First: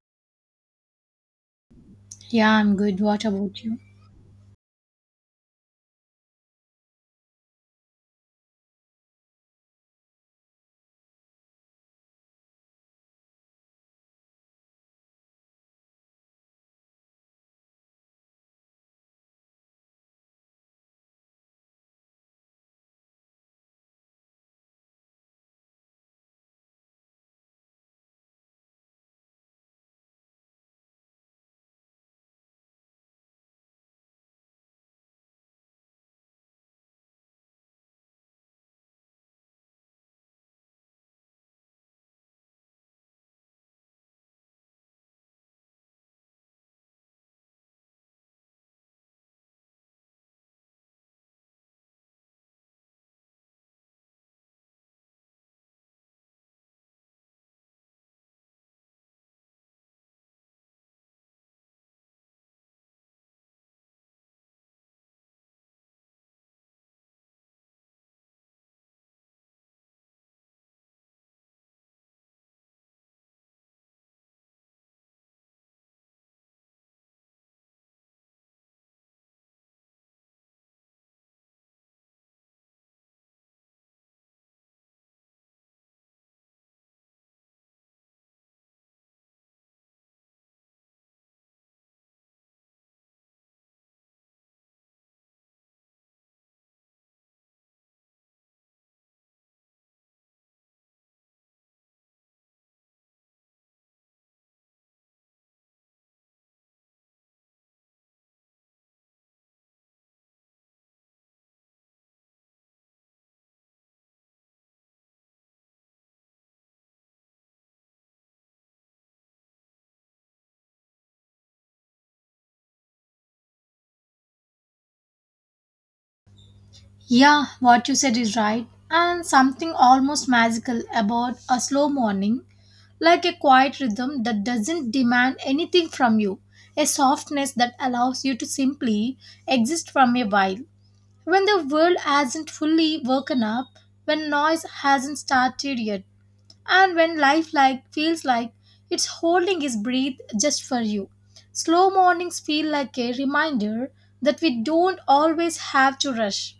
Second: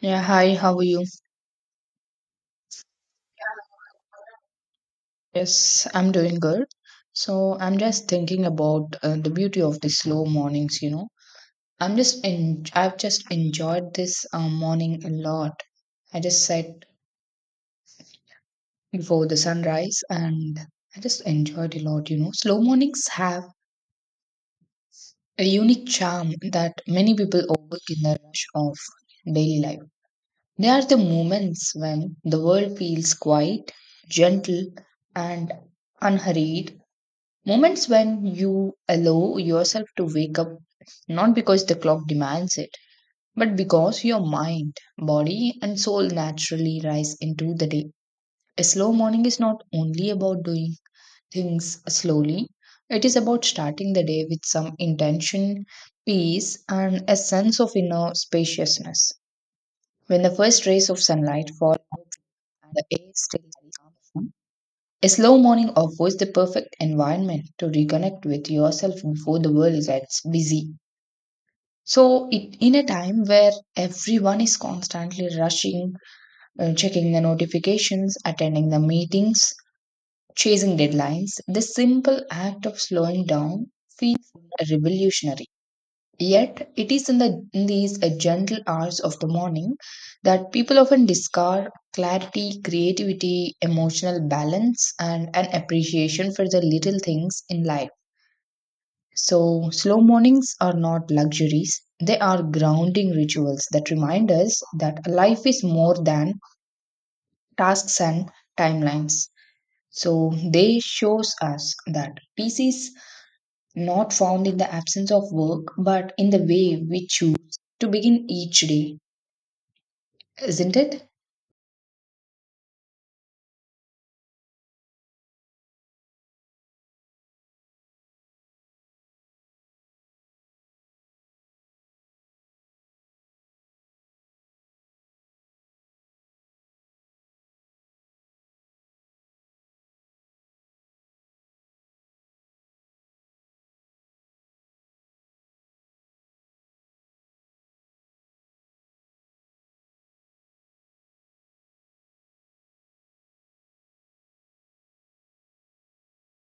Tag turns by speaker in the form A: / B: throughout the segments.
A: Yeah, hi, how are you?
B: Yeah, I'm good. What about you?
A: Yes, I'm doing good. So I'm just thinking about the beauty of the slow mornings, you know. I've just enjoyed this morning a lot. I just sat before the sunrise and I just enjoyed a lot, you know. Slow mornings have a unique charm that many people overlook in the rush of daily life. They are the moments when the world feels quiet, gentle, and unhurried. Moments when you allow yourself to wake up, not because the clock demands it, but because your mind, body, and soul naturally rise into the day. A slow morning is not only about doing things slowly, it is about starting the day with some intention, peace, and a sense of inner spaciousness. When the first rays of sunlight fall and the air still, a slow morning offers the perfect environment to reconnect with yourself before the world gets busy. So, it, in a time where everyone is constantly rushing, checking the notifications, attending the meetings, chasing deadlines, this simple act of slowing down feels revolutionary. Yet it is in these gentle hours of the morning that people often discover clarity, creativity, emotional balance, and an appreciation for the little things in life. So slow mornings are not luxuries. They are grounding rituals that remind us that life is more than tasks and timelines. So they shows us that peace is not found in the absence of work, but in the way we choose to begin each day. Isn't it?
B: Yeah, what you said is right. And something almost magical about a slow morning, like a quiet rhythm that doesn't demand anything from you, a softness that allows you to simply exist from a while. When the world hasn't fully woken up, when noise hasn't started yet, and when life like feels like it's holding its breath just for you. Slow mornings feel like a reminder that we don't always have to rush.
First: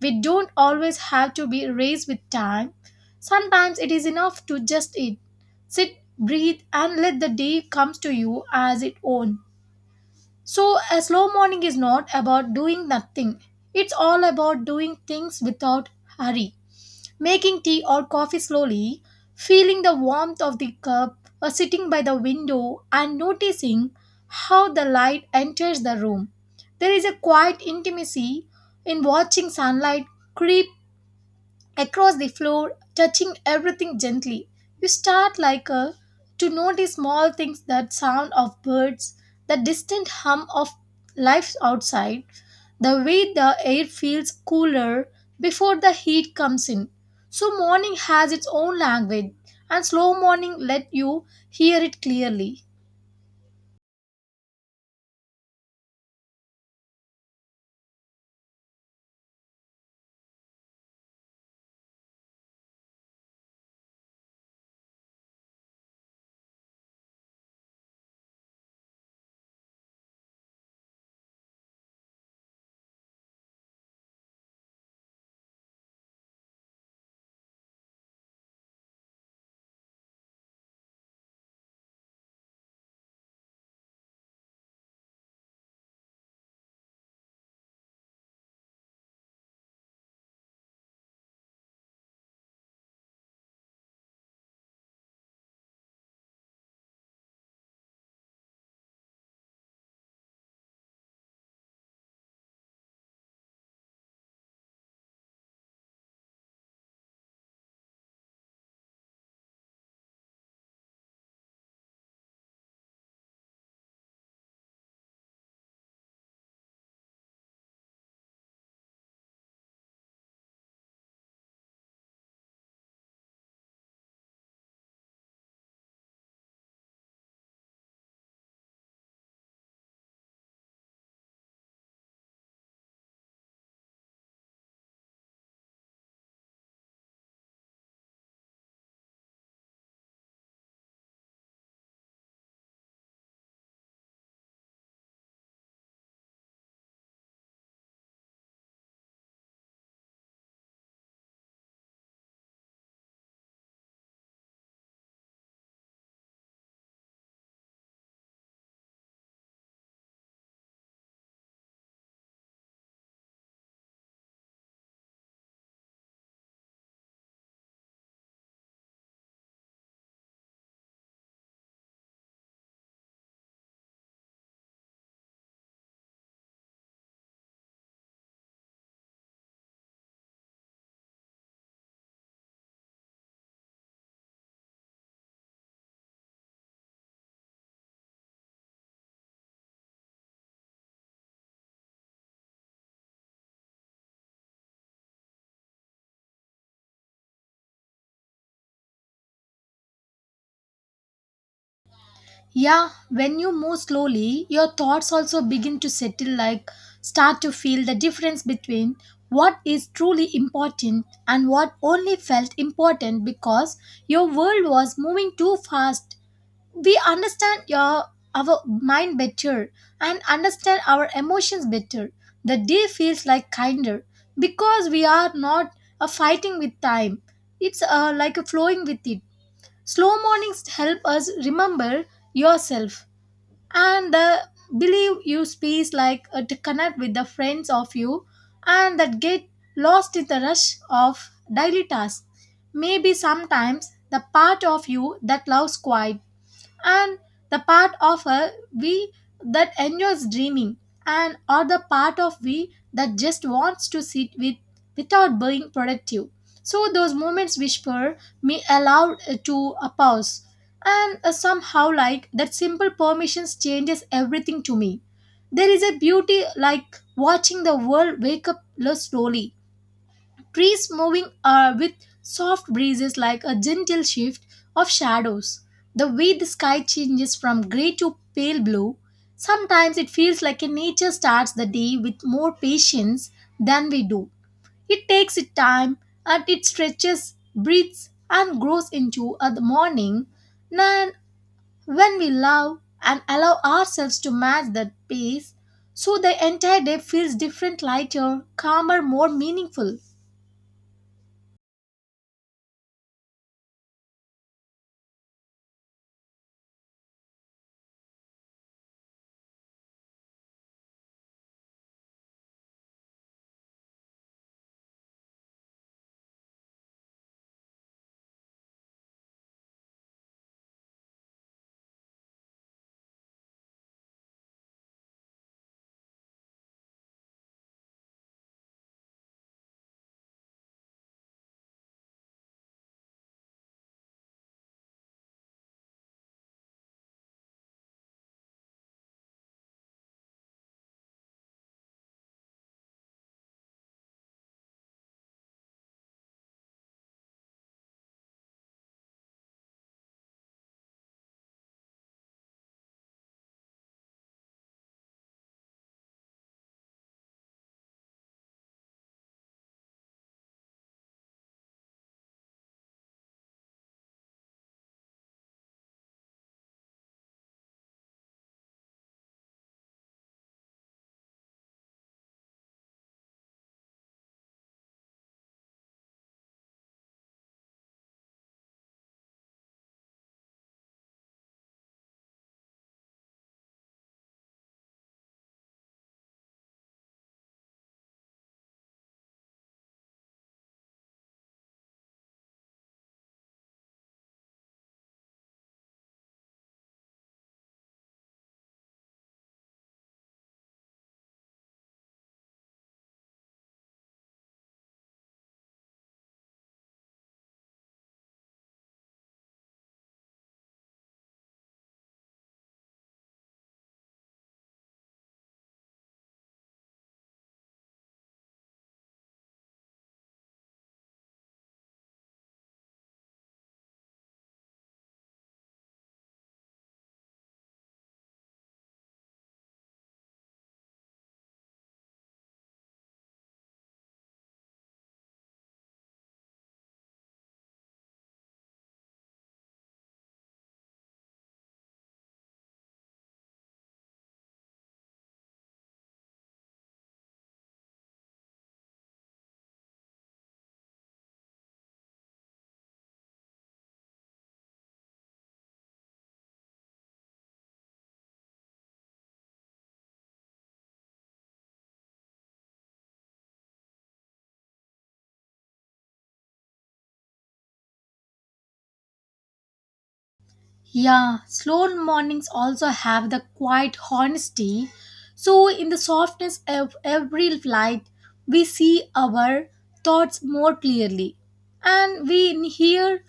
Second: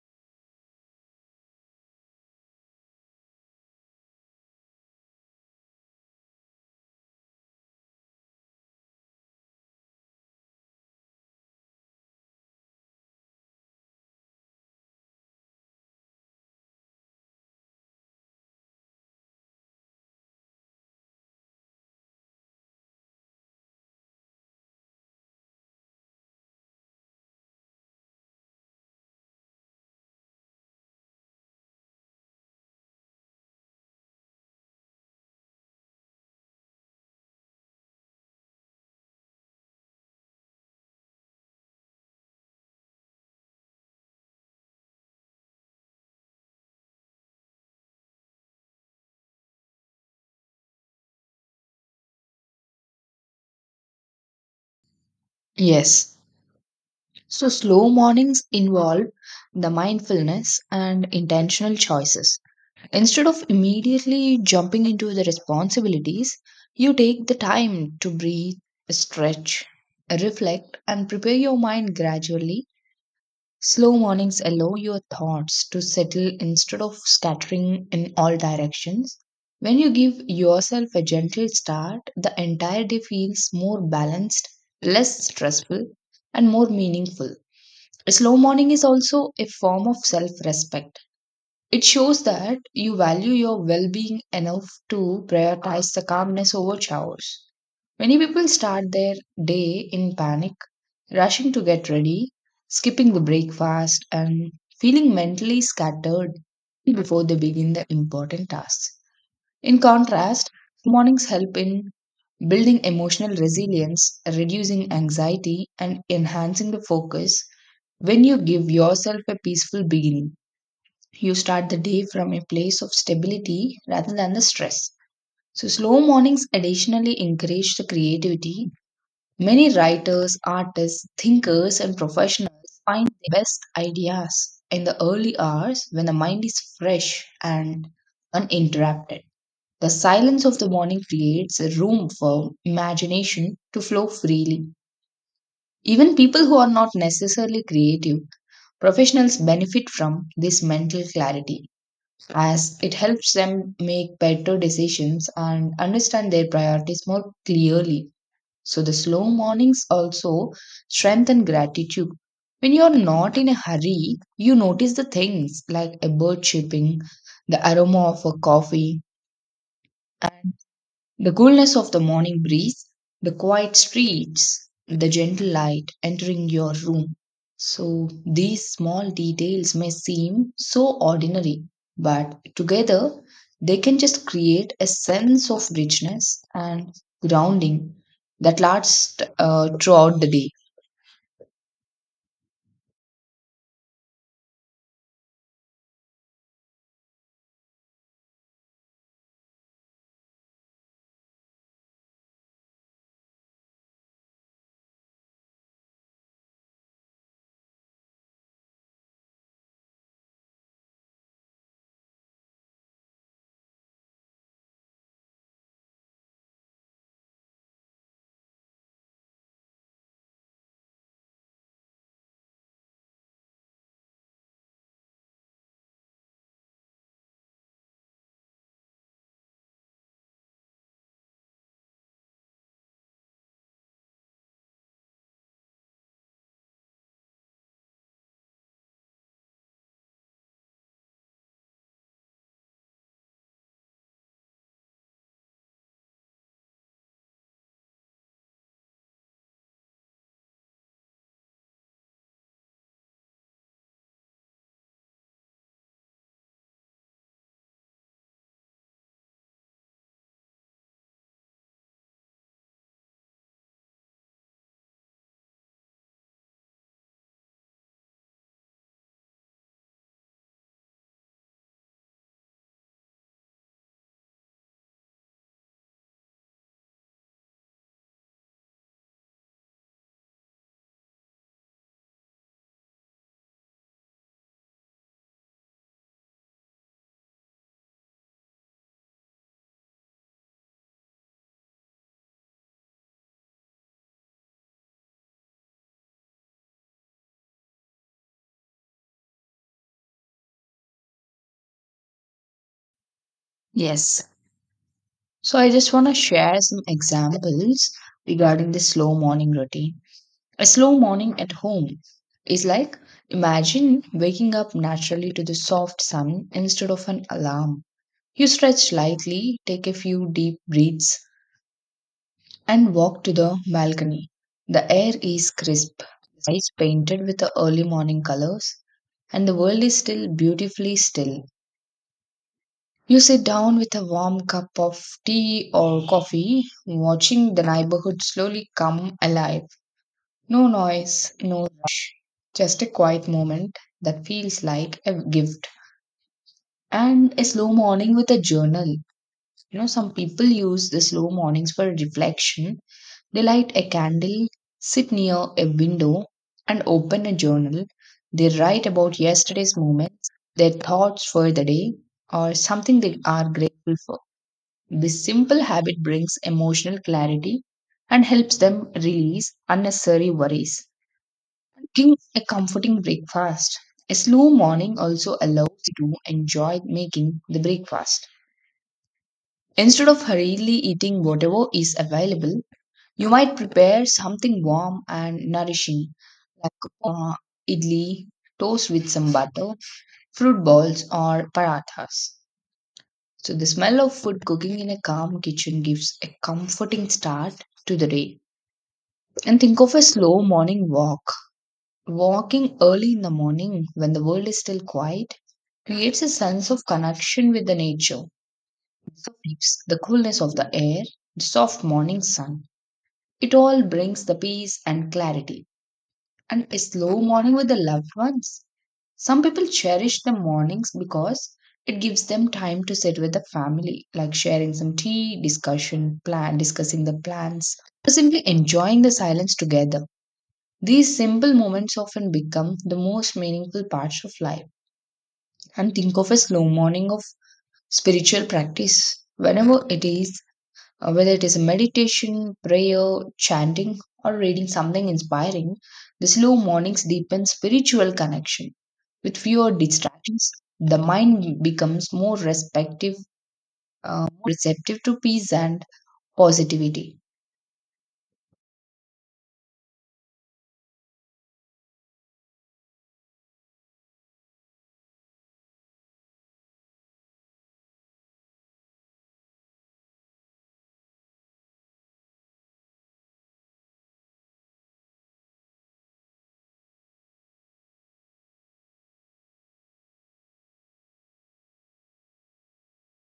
B: We don't always have to be raised with time. Sometimes it is enough to just eat, sit, breathe, and let the day comes to you as its own. So a slow morning is not about doing nothing, it's all about doing things without hurry, making tea or coffee slowly, feeling the warmth of the cup, or sitting by the window and noticing how the light enters the room. There is a quiet intimacy in watching sunlight creep across the floor, touching everything gently. You start like a to notice small things, that sound of birds, the distant hum of life outside, the way the air feels cooler before the heat comes in. So morning has its own language and slow morning let you hear it clearly.
A: Yes. So, slow mornings involve the mindfulness and intentional choices. Instead of immediately jumping into the responsibilities, you take the time to breathe, stretch, reflect, and prepare your mind gradually. Slow mornings allow your thoughts to settle instead of scattering in all directions. When you give yourself a gentle start, the entire day feels more balanced, less stressful, and more meaningful. A slow morning is also a form of self respect. It shows that you value your well being enough to prioritize the calmness over chores. Many people start their day in panic, rushing to get ready, skipping the breakfast, and feeling mentally scattered before they begin the important tasks. In contrast, mornings help in building emotional resilience, reducing anxiety, and enhancing the focus. When you give yourself a peaceful beginning, you start the day from a place of stability rather than the stress. So, slow mornings additionally encourage the creativity. Many writers, artists, thinkers, and professionals find their best ideas in the early hours when the mind is fresh and uninterrupted. The silence of the morning creates a room for imagination to flow freely. Even people who are not necessarily creative, professionals benefit from this mental clarity as it helps them make better decisions and understand their priorities more clearly. So the slow mornings also strengthen gratitude. When you're not in a hurry, you notice the things like a bird chirping, the aroma of a coffee, the coolness of the morning breeze, the quiet streets, the gentle light entering your room. So, these small details may seem so ordinary, but together they can just create a sense of richness and grounding that lasts throughout the day.
B: Yeah, when you move slowly, your thoughts also begin to settle, like start to feel the difference between what is truly important and what only felt important because your world was moving too fast. We understand your our mind better and understand our emotions better. The day feels like kinder because we are not fighting with time. It's like a flowing with it. Slow mornings help us remember yourself and the believe you space like to connect with the friends of you and that get lost in the rush of daily tasks. Maybe sometimes the part of you that loves quiet, and the part of a we that enjoys dreaming, and or the part of we that just wants to sit with without being productive. So those moments whisper me aloud to a pause, and somehow like that simple permissions changes everything to me. There is a beauty like watching the world wake up less slowly, trees moving with soft breezes, like a gentle shift of shadows. The way the sky changes from grey to pale blue, sometimes it feels like a nature starts the day with more patience than we do. It takes its time and it stretches, breathes, and grows into the morning. Then, when we love and allow ourselves to match that pace, so the entire day feels different, lighter, calmer, more meaningful.
A: Yes. So, I just want to share some examples regarding the slow morning routine. A slow morning at home is like imagine waking up naturally to the soft sun instead of an alarm. You stretch lightly, take a few deep breaths, and walk to the balcony. The air is crisp, the sky is painted with the early morning colors, and the world is still beautifully still. You sit down with a warm cup of tea or coffee, watching the neighborhood slowly come alive. No noise, no rush, just a quiet moment that feels like a gift. And a slow morning with a journal. You know, some people use the slow mornings for reflection. They light a candle, sit near a window, and open a journal. They write about yesterday's moments, their thoughts for the day, or something they are grateful for. This simple habit brings emotional clarity and helps them release unnecessary worries. Cooking a comforting breakfast. A slow morning also allows you to enjoy making the breakfast. Instead of hurriedly eating whatever is available, you might prepare something warm and nourishing, like idli, toast with some butter, fruit balls, or parathas. So, the smell of food cooking in a calm kitchen gives a comforting start to the day. And think of a slow morning walk. Walking early in the morning when the world is still quiet creates a sense of connection with the nature, the leaves, the coolness of the air, the soft morning sun. It all brings the peace and clarity. And a slow morning with the loved ones. Some people cherish the mornings because it gives them time to sit with the family, like sharing some tea, discussion, plan, discussing the plans, or simply enjoying the silence together. These simple moments often become the most meaningful parts of life. And think of a slow morning of spiritual practice, whenever it is, whether it is a meditation, prayer, chanting, or reading something inspiring, the slow mornings deepen spiritual connection. With fewer distractions, the mind becomes more respective, receptive to peace and positivity.
B: Yeah, slow mornings also have the quiet honesty. So, in the softness of every light, we see our thoughts more clearly and we hear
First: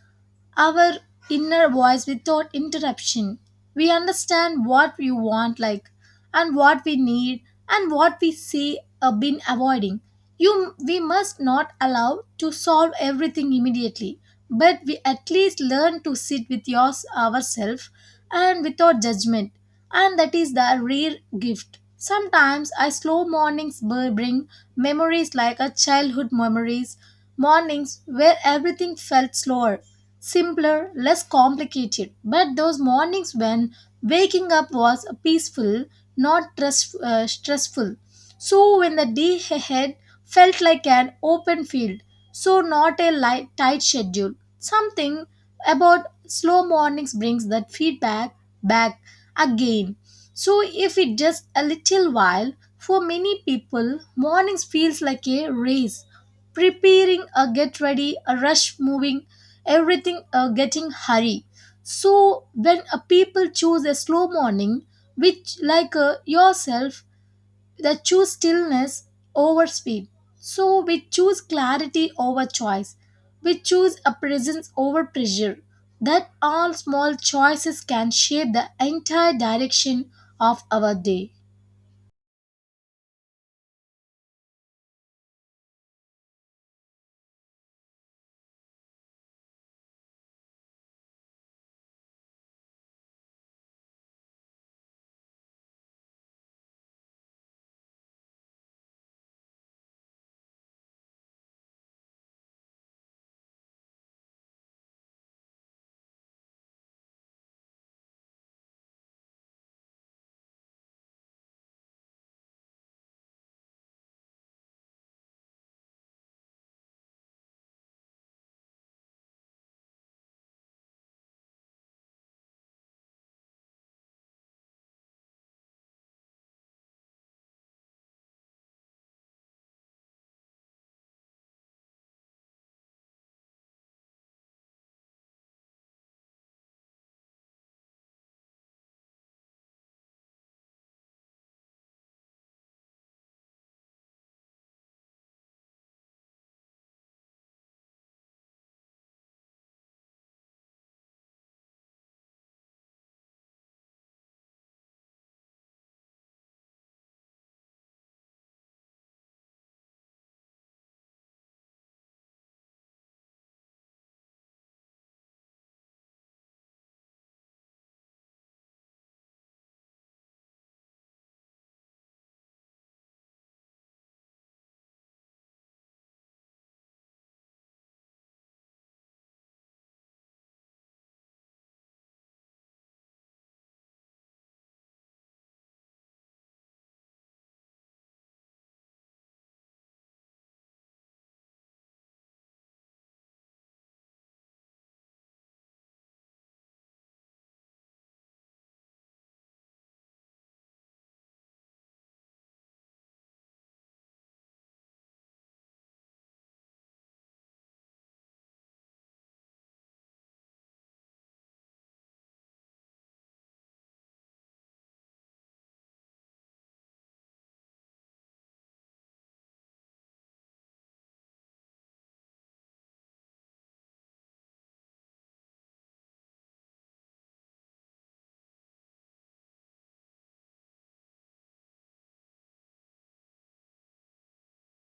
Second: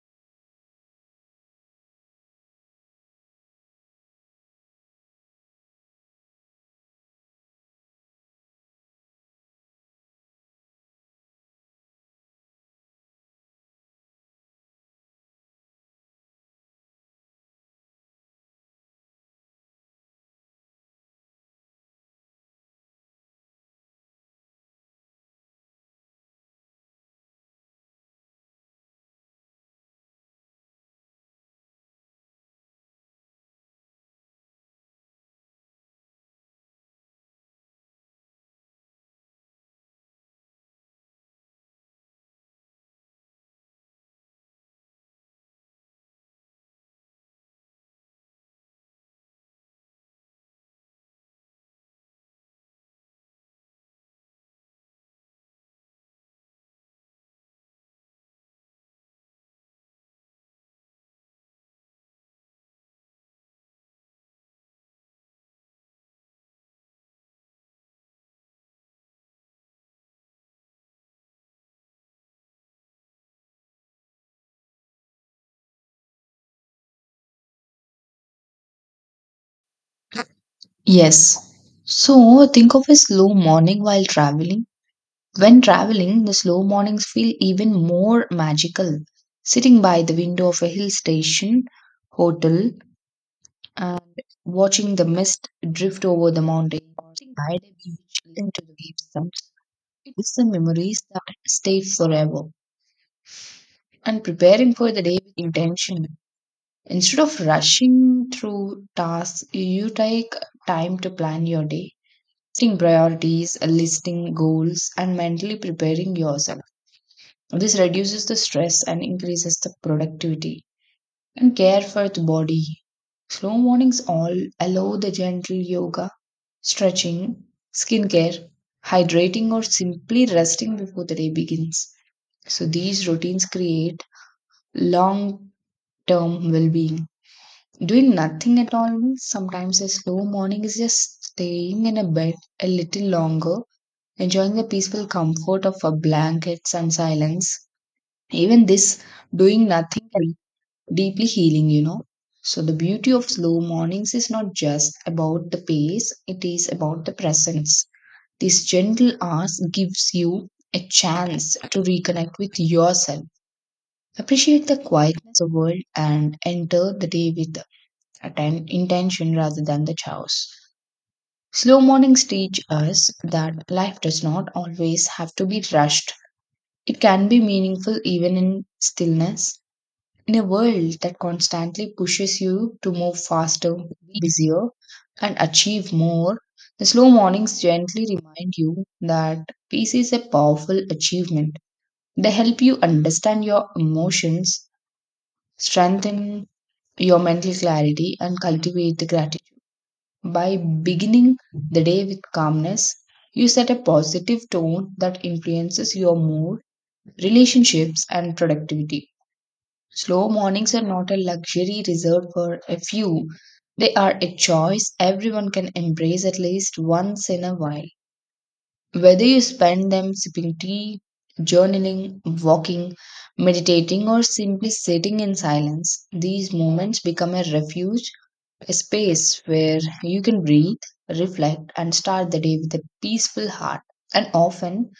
B: our inner voice without interruption. We understand what we want, like, and what we need, and what we see been avoiding. You, we must not allow to solve everything immediately, but we at least learn to sit with yours ourselves and without judgment, and that is the rare gift. Sometimes I slow mornings bring memories like a childhood memories, mornings where everything felt slower, simpler, less complicated. But those mornings when waking up was peaceful, not stressful. So when the day ahead felt like an open field, so not a light, tight schedule. Something about slow mornings brings that feedback back again. So if it just a little while, for many people, mornings feels like a race, preparing a get ready, a rush moving everything getting hurry. So when a people choose a slow morning, which like yourself, that choose stillness over speed, so we choose clarity over choice, we choose a presence over pressure. That all small choices can shape the entire direction of our day.
A: Yes. So think of a slow morning while traveling. When traveling, the slow mornings feel even more magical. Sitting by the window of a hill station, hotel, and watching the mist drift over the mountain or sitting by the beach listening to the waves sounds, it is the memories that stay forever. And preparing for the day with intention instead of rushing through tasks, you take time to plan your day, setting priorities, listing goals, and mentally preparing yourself. This reduces the stress and increases the productivity. And care for the body, slow mornings all allow the gentle yoga, stretching, skincare, hydrating, or simply resting before the day begins. So these routines create long term well being. Doing nothing at all means sometimes a slow morning is just staying in a bed a little longer, enjoying the peaceful comfort of a blankets and silence. Even this doing nothing can be deeply healing, you know. So the beauty of slow mornings is not just about the pace, it is about the presence. This gentle ask gives you a chance to reconnect with yourself, appreciate the quietness of the world, and enter the day with intention rather than the chaos. Slow mornings teach us that life does not always have to be rushed. It can be meaningful even in stillness. In a world that constantly pushes you to move faster, be busier, and achieve more, the slow mornings gently remind you that peace is a powerful achievement. They help you understand your emotions, strengthen your mental clarity, and cultivate the gratitude. By beginning the day with calmness, you set a positive tone that influences your mood, relationships, and productivity. Slow mornings are not a luxury reserved for a few. They are a choice everyone can embrace at least once in a while. Whether you spend them sipping tea, journaling, walking, meditating, or simply sitting in silence, these moments become a refuge, a space where you can breathe, reflect, and start the day with a peaceful heart. And often,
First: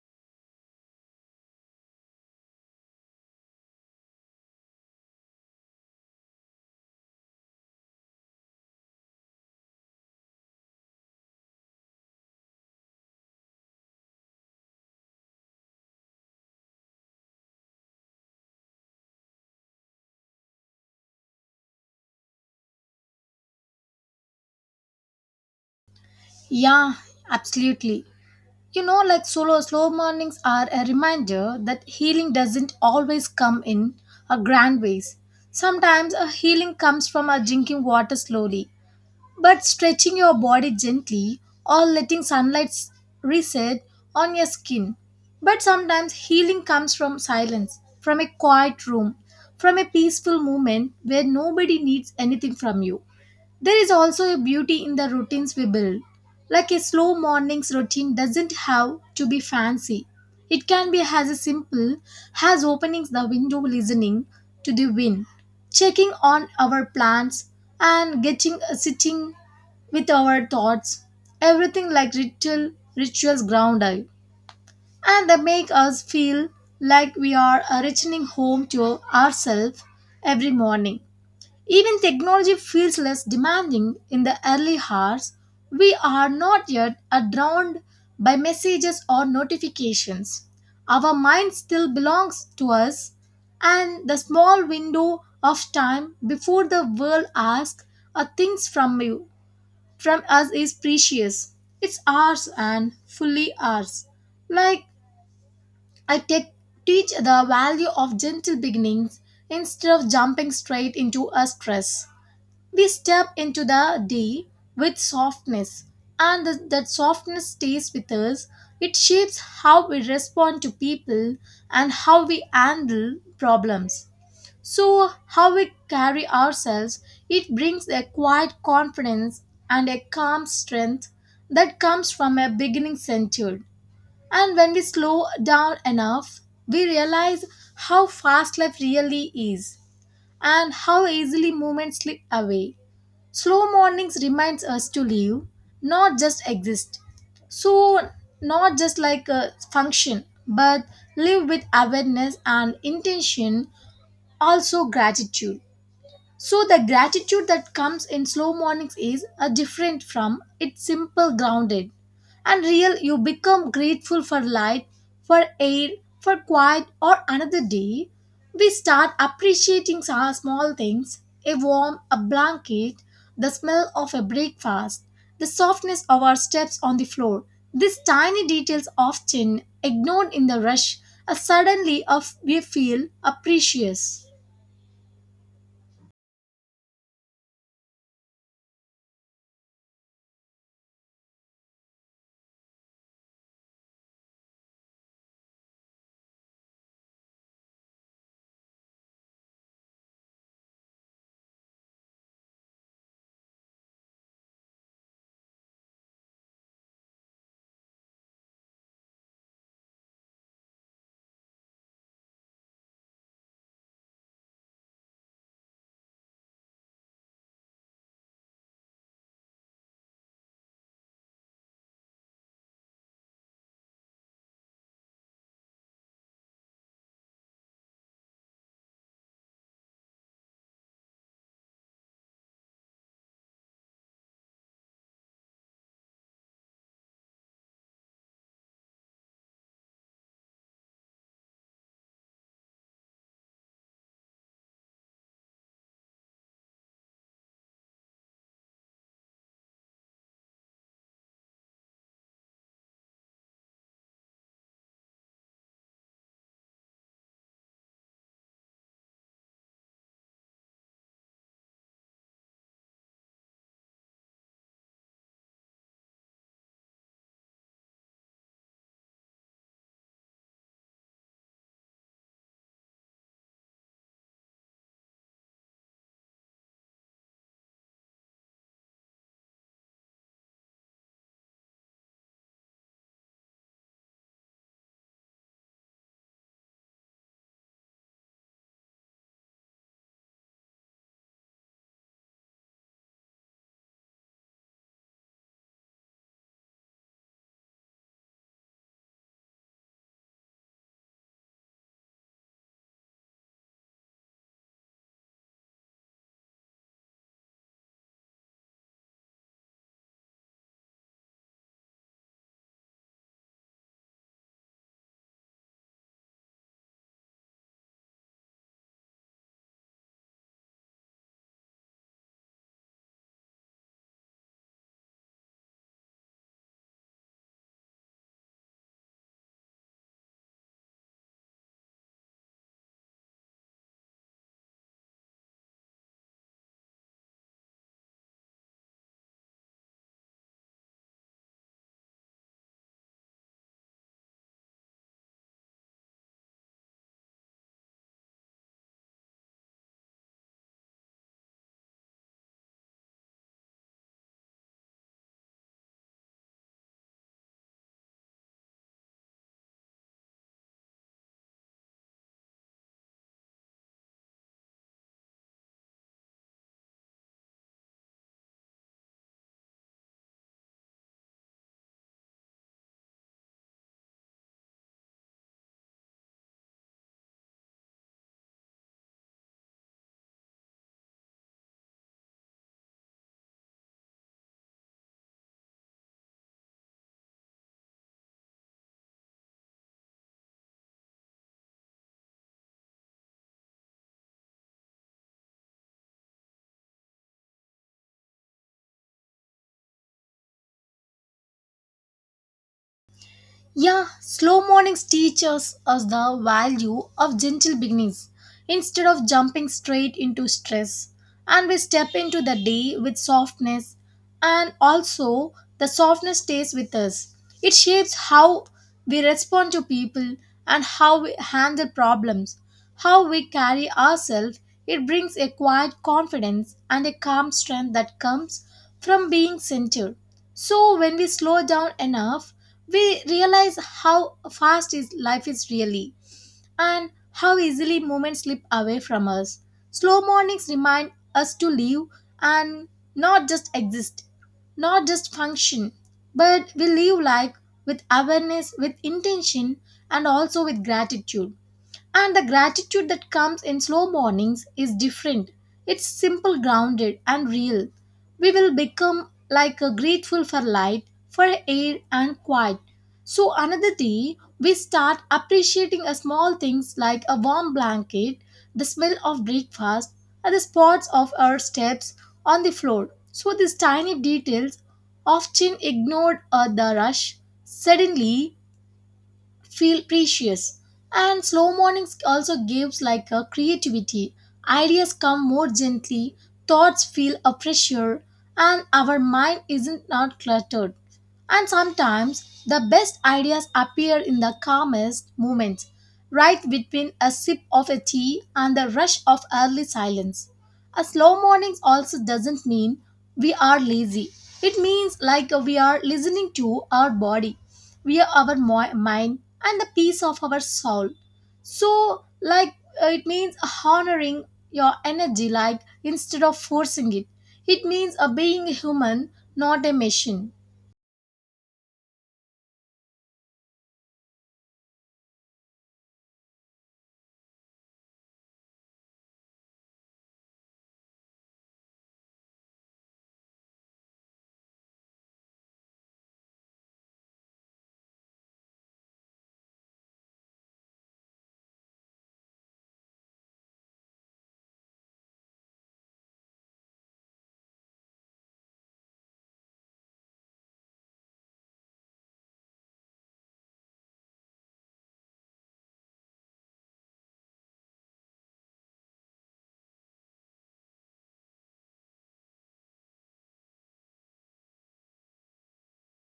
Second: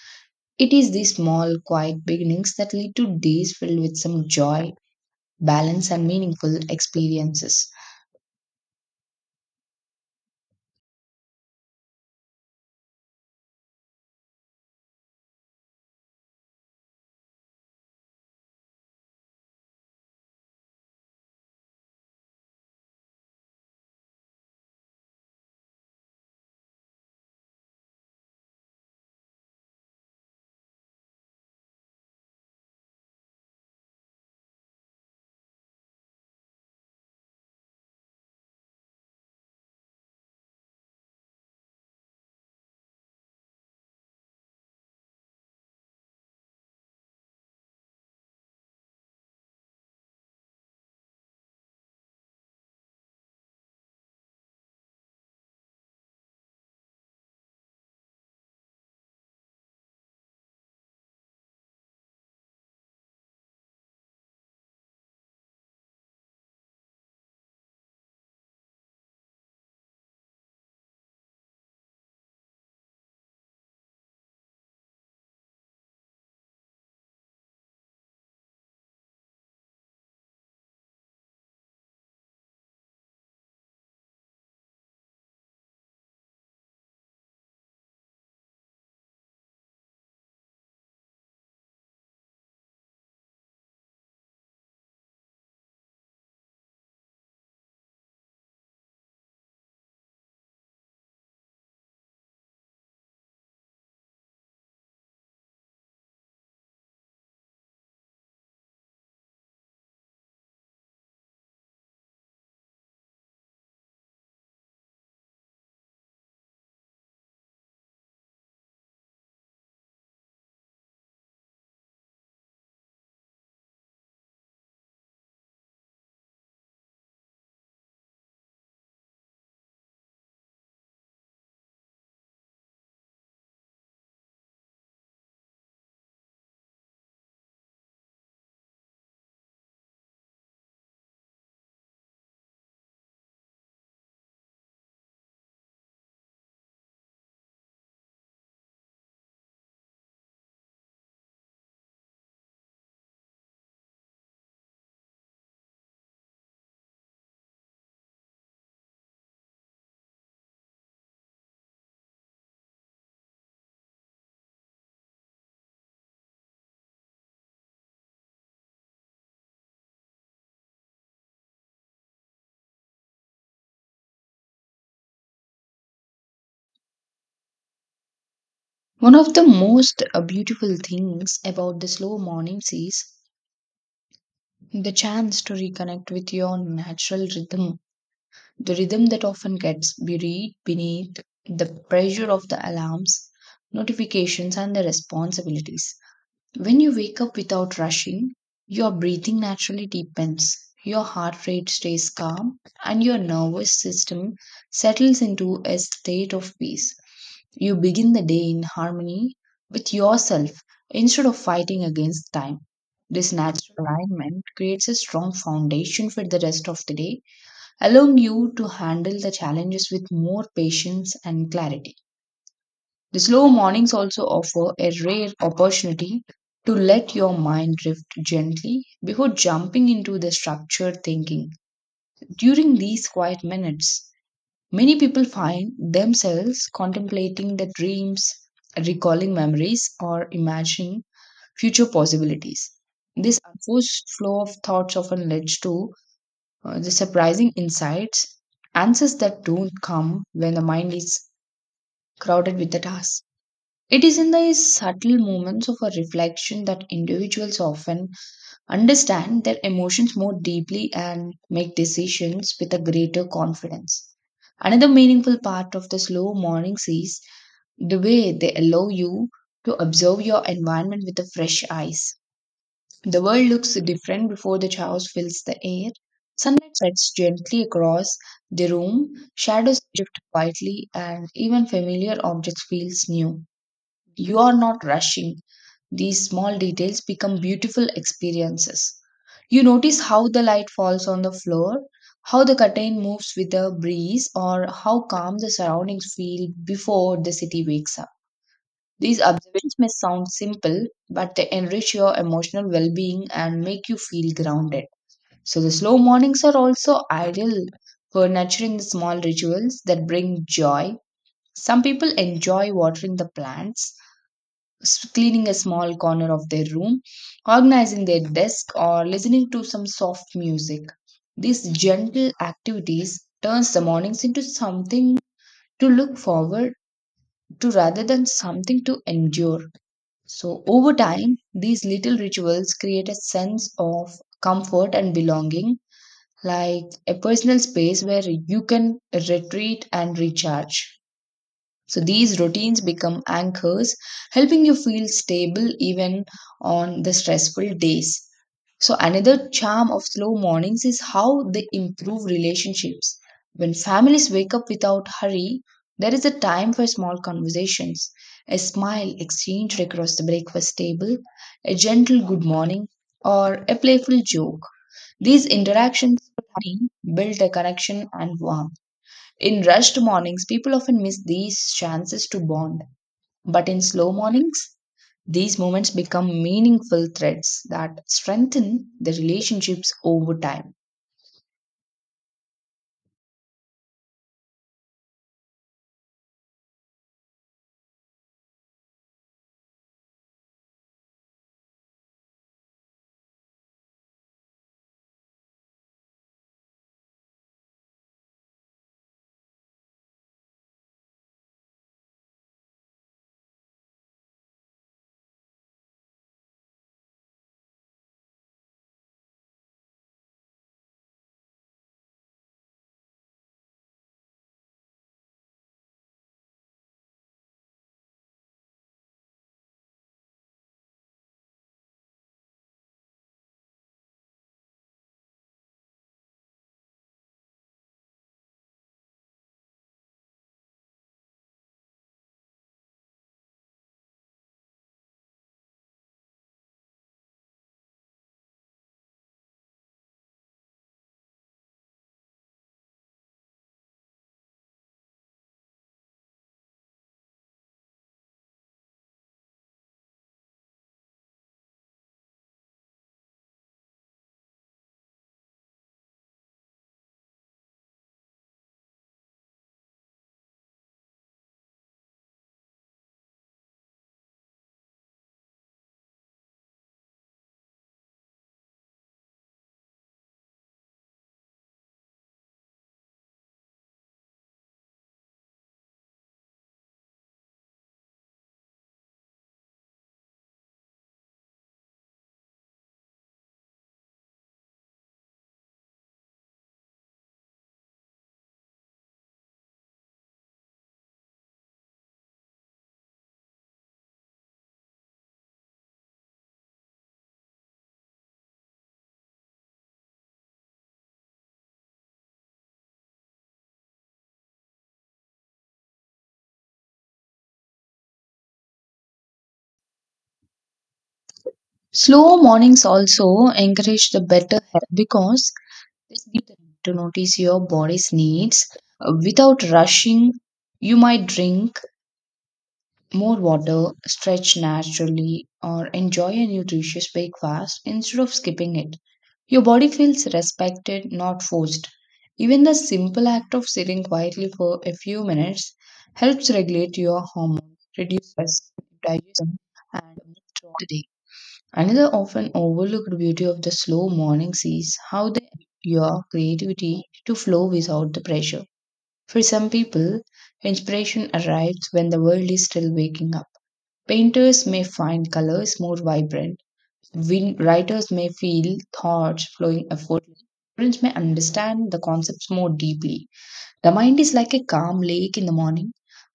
A: it is these small, quiet beginnings that lead to days filled with some joy, balance, and meaningful experiences.
B: Yeah, absolutely. You know, like solo slow mornings are a reminder that healing doesn't always come in a grand ways. Sometimes a healing comes from a drinking water slowly, but stretching your body gently, or letting sunlight reset on your skin. But sometimes healing comes from silence, from a quiet room, from a peaceful moment where nobody needs anything from you. There is also a beauty in the routines we build. Like a slow morning's routine doesn't have to be fancy. It can be as simple as opening the window, listening to the wind, checking on our plants, and getting sitting with our thoughts. Everything like rituals ground us, and they make us feel like we are a returning home to ourselves every morning. Even technology feels less demanding in the early hours. We are not yet are drowned by messages or notifications. Our mind still belongs to us, and the small window of time before the world asks a things from you from us is precious. It's ours and fully ours. Like I take, teach the value of gentle beginnings instead of jumping straight into a stress. We step into the day with softness, and that softness stays with us. It shapes how we respond to people and how we handle problems. So, how we carry ourselves, it brings a quiet confidence and a calm strength that comes from a beginning centered. And when we slow down enough, we realize how fast life really is and how easily moments slip away. Slow mornings reminds us to live, not just exist. So not just like a function, but live with awareness and intention, also gratitude. So the gratitude that comes in slow mornings is a different from, it's simple, grounded, and real. You become grateful for light, for air, for quiet or another day. We start appreciating our small things, a warm a blanket, the smell of a breakfast, the softness of our steps on the floor. These tiny details
A: One of the
B: often
A: most
B: ignored in the
A: beautiful
B: rush, are
A: things about the
B: suddenly
A: slow
B: of we
A: mornings is
B: feel apprecious.
A: the chance to reconnect with your natural rhythm, the rhythm that often gets buried beneath the pressure of the alarms, notifications, and the responsibilities. When you wake up without rushing, your breathing naturally deepens, your heart rate stays calm, and your nervous system settles into a state of peace. You begin the day in harmony with yourself instead of fighting against time. This natural alignment creates a strong foundation for the rest of the day, allowing you to handle the challenges with more patience and clarity. The slow mornings also offer a rare opportunity to let your mind drift gently before jumping into the structured thinking. During these quiet minutes, many people find themselves contemplating their dreams, recalling memories, or imagining future possibilities. This unforced flow of thoughts often leads to the surprising insights, answers that don't come when the mind is crowded with the task. It is in these subtle moments of a reflection that individuals often understand their emotions more deeply and make decisions with a greater confidence. Another meaningful part of the slow mornings is the way they allow you to observe your environment with a fresh eyes. The world looks different before the chaos fills the air. Sunlight sets gently across the room, shadows drift quietly, and even familiar objects feels new. You are not rushing. These small details become beautiful experiences. You notice how the light falls on the floor, how the curtain moves with the breeze, or how calm the surroundings feel before the city wakes up. These observations may sound simple, but they enrich your emotional well being and make you feel grounded. So, the slow mornings are also ideal for nurturing the small rituals that bring joy. Some people enjoy watering the plants, cleaning a small corner of their room, organizing their desk, or listening to some soft music. These gentle activities turns the mornings into something to look forward to rather than something to endure. So over time, these little rituals create a sense of comfort and belonging, like a personal space where you can retreat and recharge. So these routines become anchors, helping you feel stable even on the stressful days. So, another charm of slow mornings is how they improve relationships. When families wake up without hurry, there is a time for small conversations, a smile exchanged across the breakfast table, a gentle good morning, or a playful joke. These interactions build a connection and warmth. In rushed mornings, people often miss these chances to bond. But in slow mornings, these moments become meaningful threads that strengthen the relationships over time.
B: Yeah, slow mornings teach us the value of gentle beginnings instead of jumping straight into stress. And we step into the day with softness, and also the softness stays with us. It shapes how we respond to people and how we handle problems, how we carry ourselves. It brings a quiet confidence and a calm strength that comes from being centered. So when we slow down enough, we realize how fast is life is really and how easily moments slip away from us. Slow mornings remind us to live, and not just exist, not just function, but we live like with awareness, with intention, and also with gratitude. And the gratitude that comes in slow mornings is different. It's simple, grounded, and real. We will become like a grateful for light, for air, and quiet. So another day, we start appreciating a small things like a warm blanket, the smell of breakfast, and the spots of our steps on the floor. So these tiny details, often ignored, are the rush. Suddenly, feel precious. And slow mornings also gives like a creativity, ideas come more gently, thoughts feel a pressure, and our mind isn't not cluttered. And sometimes the best ideas appear in the calmest moments, right between a sip of a tea and the rush of early silence. A slow morning also doesn't mean we are lazy. It means like we are listening to our body, we are our mind, and the peace of our soul. So,
A: Slow
B: like
A: mornings
B: it
A: also
B: means
A: encourage the
B: honoring
A: better health
B: your energy,
A: because
B: like
A: this
B: instead
A: gives you
B: of
A: time to
B: forcing it.
A: notice your
B: It
A: body's
B: means
A: needs.
B: being a human,
A: Without
B: not a
A: rushing,
B: machine.
A: you might drink more water, stretch naturally, or enjoy a nutritious breakfast instead of skipping it. Your body feels respected, not forced. Even the simple act of sitting quietly for a few minutes helps regulate your hormones, reduce stress, digestion, and mood throughout the day. Another often overlooked beauty of the slow mornings is how they allow your creativity to flow without the pressure. For some people, inspiration arrives when the world is still waking up. Painters may find colors more vibrant. Writers may feel thoughts flowing effortlessly. Students may understand the concepts more deeply. The mind is like a calm lake in the morning.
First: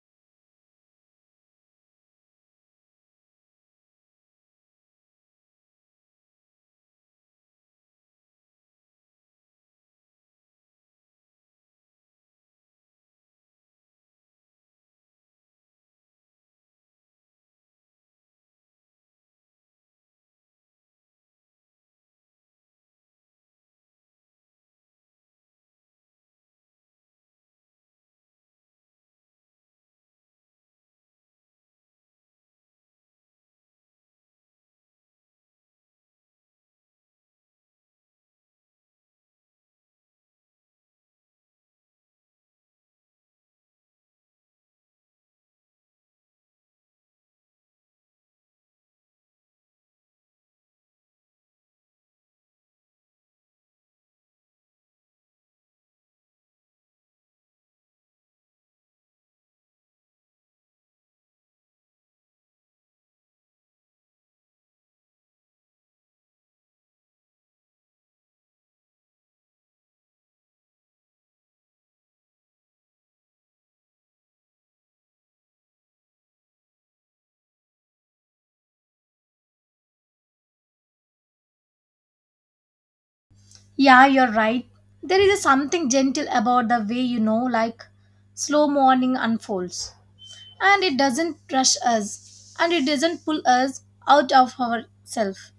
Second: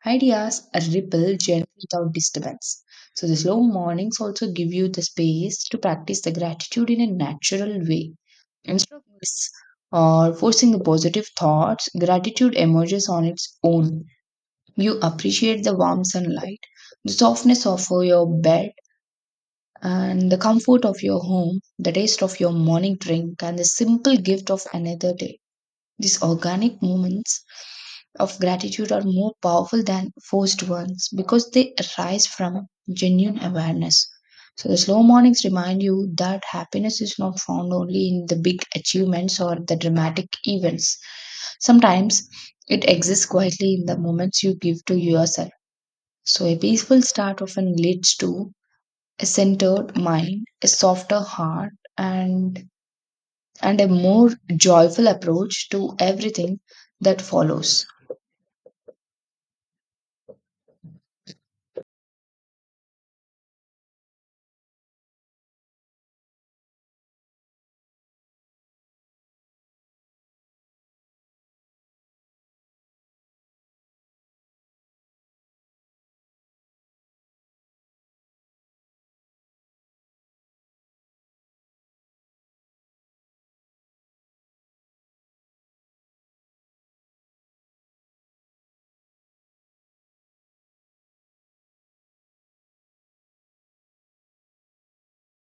A: Ideas ripple gently without disturbance. So, the slow mornings also give you the space to practice the gratitude in a natural way. Instead of this, or forcing the positive thoughts, gratitude emerges on its own. You appreciate the warm sunlight, the softness of your bed, and the comfort of your home, the taste of your morning drink, and the simple gift of another day. These organic moments of gratitude are more powerful than forced ones because they arise from genuine awareness. So, the slow mornings remind you that happiness is not found only in the big achievements or the dramatic events. Sometimes it exists quietly in the moments you give to yourself. So, a peaceful start often leads to a centered mind, a softer heart, and a more joyful approach to everything that follows.
B: Yeah, you're right. There is something gentle about the way you know, like slow morning unfolds. And it doesn't rush us and it doesn't pull us out of ourselves.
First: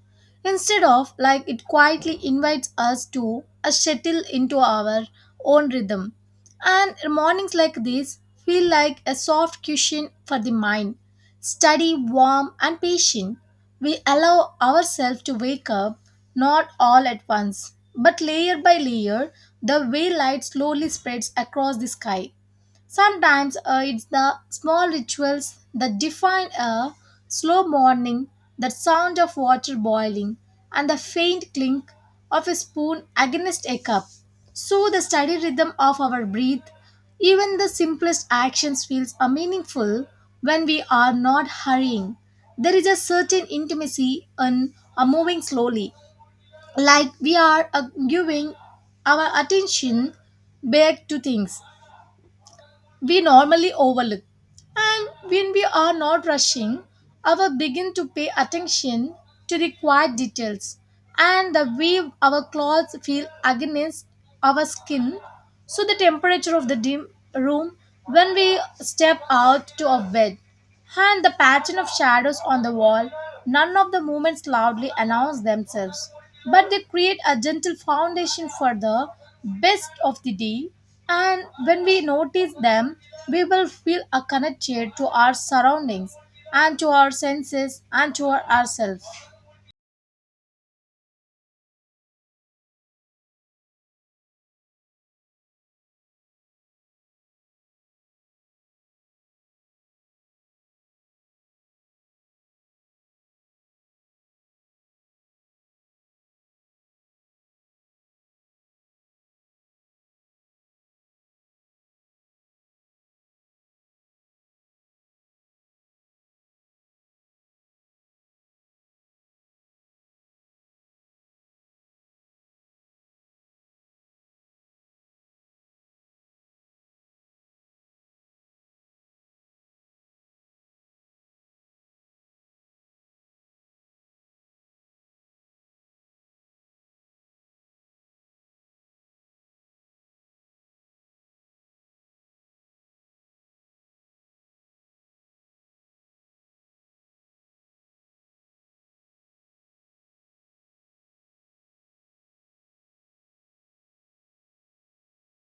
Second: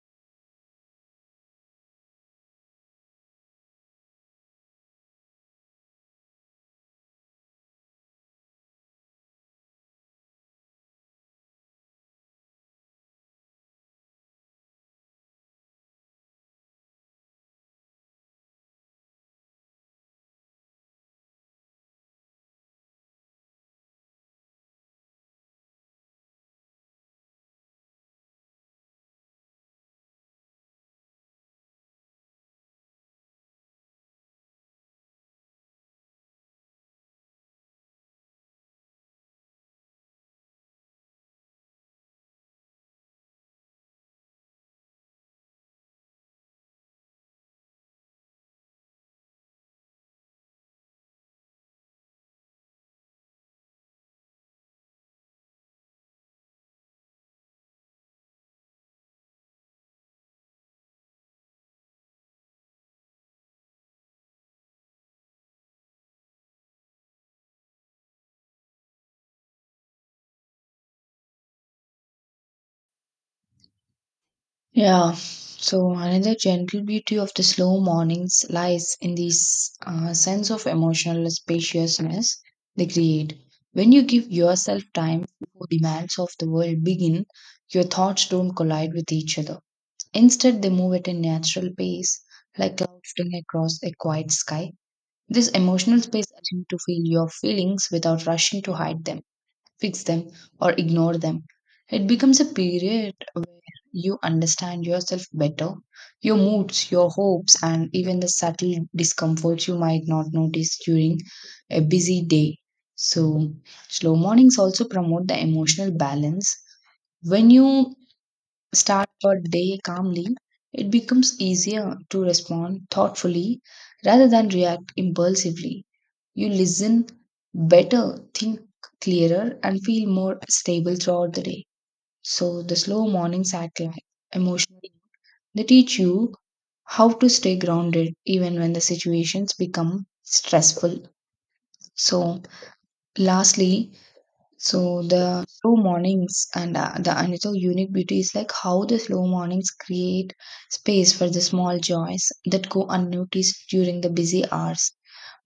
B: Instead of like it quietly invites us to a settle into our own rhythm. And mornings like this feel like a soft cushion for the mind, steady, warm, and patient. We allow ourselves to wake up not all at once, but layer by layer, the way light slowly spreads across the sky. Sometimes it's the small rituals that define a slow morning, the sound of water boiling, and the faint clink of a spoon against a cup. So the steady rhythm of our breath, even the simplest actions feels are meaningful when we are not hurrying. There is a certain intimacy in moving slowly, like we are giving our attention back to things we normally overlook. And when we are not rushing, our begin to pay attention to the quiet details and the way our clothes feel against our skin. So the temperature of the dim room when we step out to a bed and the pattern of shadows on the wall, none of the movements loudly
A: Yeah.
B: announce
A: So
B: themselves,
A: another
B: but
A: gentle
B: they create
A: beauty of
B: a
A: the
B: gentle
A: slow mornings
B: foundation for
A: lies
B: the
A: in this
B: best of the
A: sense of
B: day.
A: emotional
B: And when we
A: spaciousness
B: notice
A: they
B: them,
A: create.
B: we will
A: When you
B: feel a
A: give yourself
B: connected to
A: time
B: our
A: before
B: surroundings
A: demands of the
B: and
A: world
B: to our
A: begin,
B: senses
A: your
B: and to
A: thoughts
B: our
A: don't collide
B: ourselves.
A: with each other. Instead, they move at a natural pace, like clouds drifting across a quiet sky. This emotional space allows you to feel your feelings without rushing to hide them, fix them, or ignore them. It becomes a period where you understand yourself better, your moods, your hopes, and even the subtle discomforts you might not notice during a busy day. So, slow mornings also promote the emotional balance. When you start your day calmly, it becomes easier to respond thoughtfully rather than react impulsively. You listen better, think clearer, and feel more stable throughout the day. So, the slow mornings act like emotional. They teach you how to stay grounded even when the situations become stressful. So, lastly, so the slow mornings and the another unique beauty is like how the slow mornings create space for the small joys that go unnoticed during the busy hours.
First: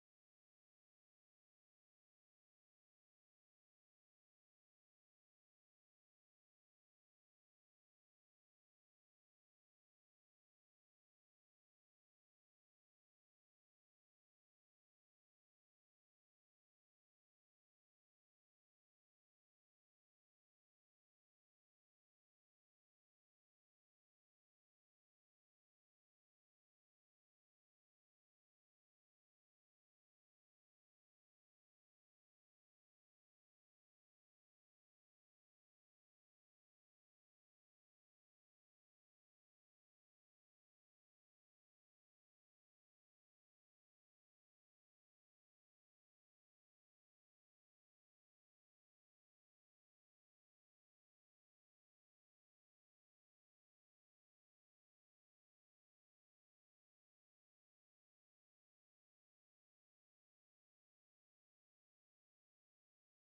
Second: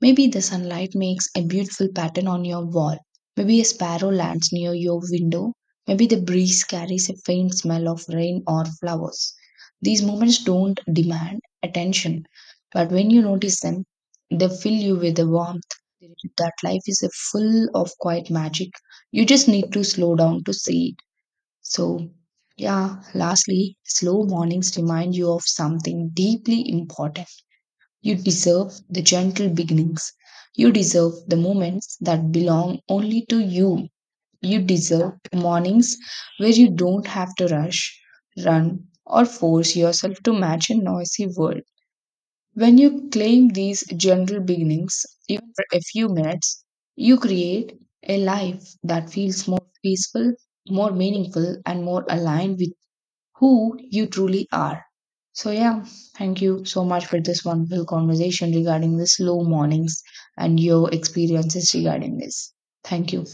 A: Maybe the sunlight makes a beautiful pattern on your wall. Maybe a sparrow lands near your window. Maybe the breeze carries a faint smell of rain or flowers. These moments don't demand attention, but when you notice them, they fill you with a warmth that life is a full of quiet magic. You just need to slow down to see it. So, yeah, lastly, slow mornings remind you of something deeply important. You deserve the gentle beginnings. You deserve the moments that belong only to you. You deserve mornings where you don't have to rush, run, or force yourself to match a noisy world. When you claim these gentle beginnings, even for a few minutes, you create a life that feels more peaceful, more meaningful, and more aligned with who you truly are. So, yeah, thank you so much for this wonderful conversation regarding the slow mornings and your experiences regarding this. Thank you.